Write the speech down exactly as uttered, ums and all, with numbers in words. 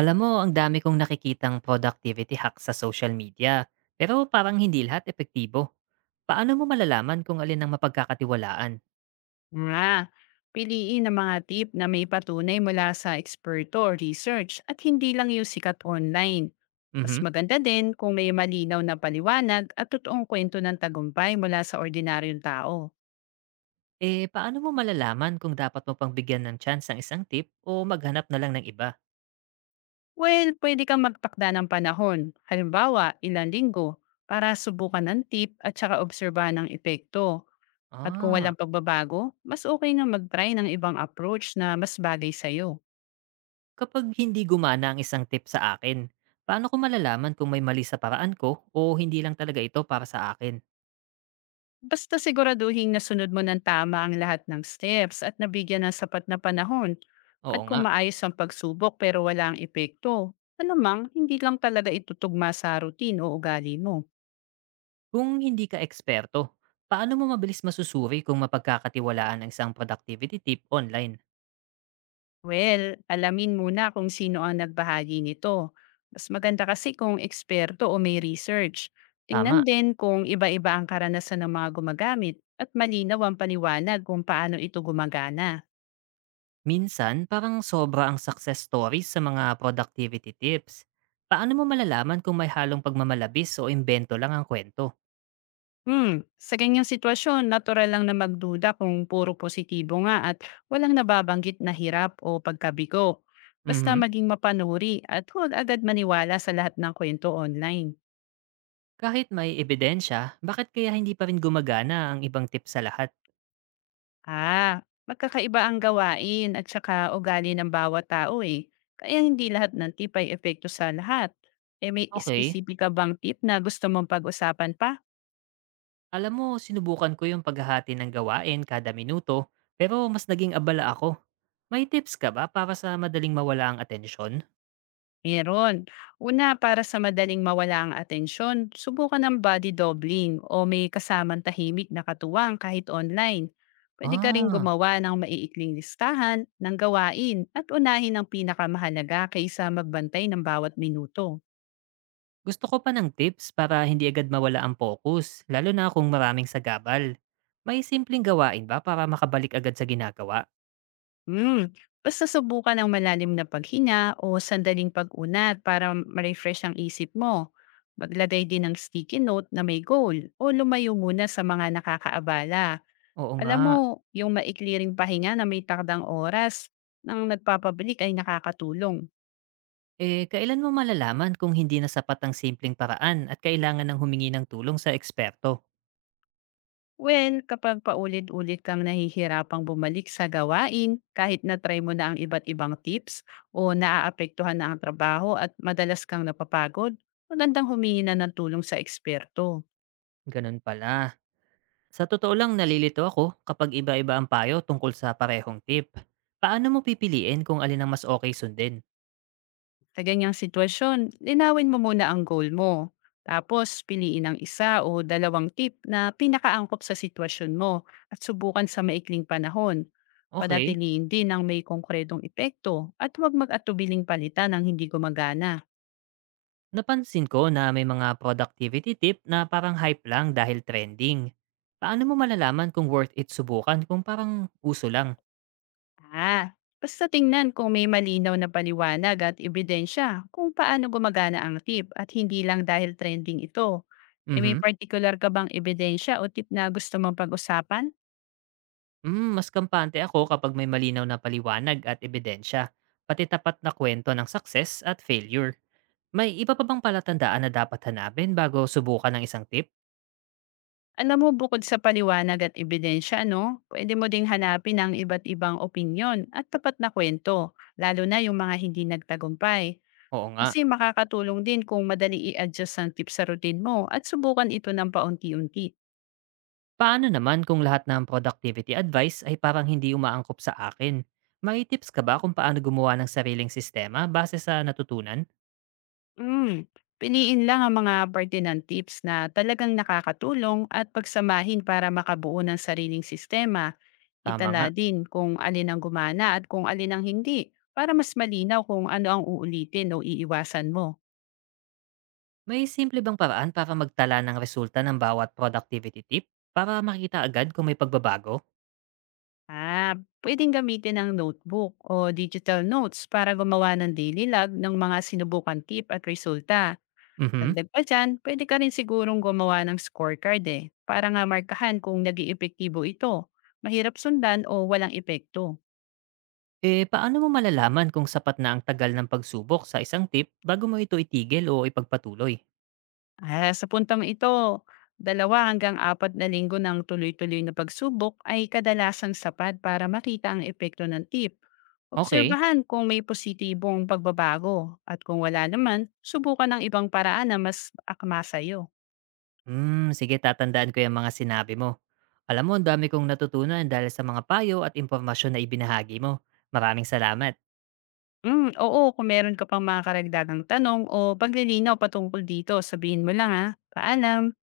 Alam mo, ang dami kong nakikitang productivity hack sa social media, pero parang hindi lahat epektibo. Paano mo malalaman kung alin ang mapagkakatiwalaan? Nga, piliin ang mga tip na may patunay mula sa eksperto o research at hindi lang yung sikat online. Mas Mhm. maganda din kung may malinaw na paliwanag at totoong kwento ng tagumpay mula sa ordinaryong tao. Eh, paano mo malalaman kung dapat mo pang bigyan ng chance ang isang tip o maghanap na lang ng iba? Well, pwede kang magtakda ng panahon, halimbawa ilang linggo, para subukan ng tip at saka obserbahan ng epekto. At kung Ah, walang pagbabago, mas okay na mag-try ng ibang approach na mas bagay sa'yo. kapag hindi gumana ang isang tip sa akin, paano ko malalaman kung may mali sa paraan ko o hindi lang talaga ito para sa akin? Basta siguraduhin nasunod mo ng tama ang lahat ng steps at nabigyan ng sapat na panahon. At Oo kung nga. maayos ang pagsubok pero wala ang epekto, alamang hindi lang talaga itutugma sa routine o ugali mo. Kung hindi ka eksperto, paano mo mabilis masusuri kung mapagkakatiwalaan ang isang productivity tip online? Well, alamin muna kung sino ang nagbahagi nito. Mas maganda kasi kung eksperto o may research. Tingnan Tama. din kung iba-iba ang karanasan ng mga gumagamit at malinaw ang paliwanag kung paano ito gumagana. Minsan, parang sobra ang success stories sa mga productivity tips. Paano mo malalaman kung may halong pagmamalabis o imbento lang ang kwento? Hmm, sa ganyang sitwasyon, natural lang na magduda kung puro positibo nga at walang nababanggit na hirap o pagkabigo. Basta Mhm. maging mapanuri at huwag agad maniwala sa lahat ng kwento online. Kahit may ebidensya, bakit kaya hindi pa rin gumagana ang ibang tips sa lahat? Ah, magkakaiba ang gawain at saka ugali ng bawat tao eh. Kaya hindi lahat ng tip ay epekto sa lahat. Eh, may Okay, espesipika bang tip na gusto mong pag-usapan pa? alam mo, sinubukan ko yung paghahati ng gawain kada minuto, pero mas naging abala ako. May tips ka ba para sa madaling mawala ang atensyon? Meron. Una, para sa madaling mawala ang atensyon, subukan ng body doubling o may kasamang tahimik na katuwang kahit online. Pwede ka rin Ah, gumawa ng maiikling listahan ng gawain at unahin ang pinakamahalaga kaysa magbantay ng bawat minuto. gusto ko pa ng tips para hindi agad mawala ang focus, lalo na kung maraming sagabal. May simpleng gawain ba para makabalik agad sa ginagawa? Hmm. Basta subukan ang malalim na paghinga o sandaling pag-unat para ma-refresh ang isip mo. Maglagay din ng sticky note na may goal o lumayo muna sa mga nakakaabala. Oo Alam nga. mo, yung maikli ring pahinga na may takdang oras ng nagpapabalik ay nakakatulong. Eh, kailan mo malalaman kung hindi na sapat ang simpleng paraan at kailangan ng humingi ng tulong sa eksperto? Well, kapag paulit-ulit kang nahihirapang bumalik sa gawain, kahit na-try mo na ang iba't ibang tips o naaapektuhan na ang trabaho at madalas kang napapagod, magandang humingi na ng tulong sa eksperto. Ganun pala. Sa totoo lang nalilito ako kapag iba-iba ang payo tungkol sa parehong tip. Paano mo pipiliin kung alin ang mas okay sundin? Sa ganyang sitwasyon, linawin mo muna ang goal mo. Tapos, piliin ang isa o dalawang tip na pinakaangkop sa sitwasyon mo at subukan sa maikling panahon. Okay. Panatiliin din ang may konkretong epekto at huwag mag-atubiling palitan ng hindi gumagana. Napansin ko na may mga productivity tip na parang hype lang dahil trending. Paano mo malalaman kung worth it subukan kung parang uso lang? Ah, basta tingnan kung may malinaw na paliwanag at ebidensya kung paano gumagana ang tip at hindi lang dahil trending ito. E, may Mhm. particular ka bang ebidensya o tip na gusto mong pag-usapan? Mm, mas kampante ako kapag may malinaw na paliwanag at ebidensya, pati tapat na kwento ng success at failure. May iba pa bang palatandaan na dapat hanapin bago subukan ng isang tip? Alam mo, bukod sa paliwanag at ebidensya 'no, pwede mo ding hanapin ang iba't ibang opinyon at tapat na kwento, lalo na yung mga hindi nagtagumpay. Oo nga. Kasi makakatulong din kung madali i-adjust ang tips sa routine mo at subukan ito ng paunti-unti. Paano naman kung lahat ng productivity advice ay parang hindi umaangkop sa akin? May tips ka ba kung paano gumawa ng sariling sistema base sa natutunan? Hmm. Piliin lang ang mga parte ng tips na talagang nakakatulong at pagsamahin para makabuo ng sariling sistema. Tama Itala nga. din kung alin ang gumana at kung alin ang hindi, para mas malinaw kung ano ang uulitin o iiwasan mo. May simple bang paraan para magtala ng resulta ng bawat productivity tip? Para makita agad kung may pagbabago? Ah, pwedeng gamitin ang notebook o digital notes para gumawa ng daily log ng mga sinubukan tip at resulta. Mhm. Dagdag pa dyan, pwede ka rin sigurong gumawa ng scorecard eh, para nga markahan kung nag epektibo ito, mahirap sundan o walang epekto. Eh, paano mo malalaman kung sapat na ang tagal ng pagsubok sa isang tip bago mo ito itigil o ipagpatuloy? Ah, sa puntang ito, dalawa hanggang apat na linggo ng tuloy-tuloy na pagsubok ay kadalasang sapat para makita ang epekto ng tip. Okay. Obserbahan kung may positibong pagbabago at kung wala naman, subukan ng ibang paraan na mas akma sa'yo. Hmm, sige tatandaan ko yung mga sinabi mo. Alam mo, ang dami kong natutunan dahil sa mga payo at impormasyon na ibinahagi mo. Maraming salamat. Mm, oo, kung meron ka pang mga karagdagang tanong o paglilinaw patungkol dito, sabihin mo lang ha. Paalam!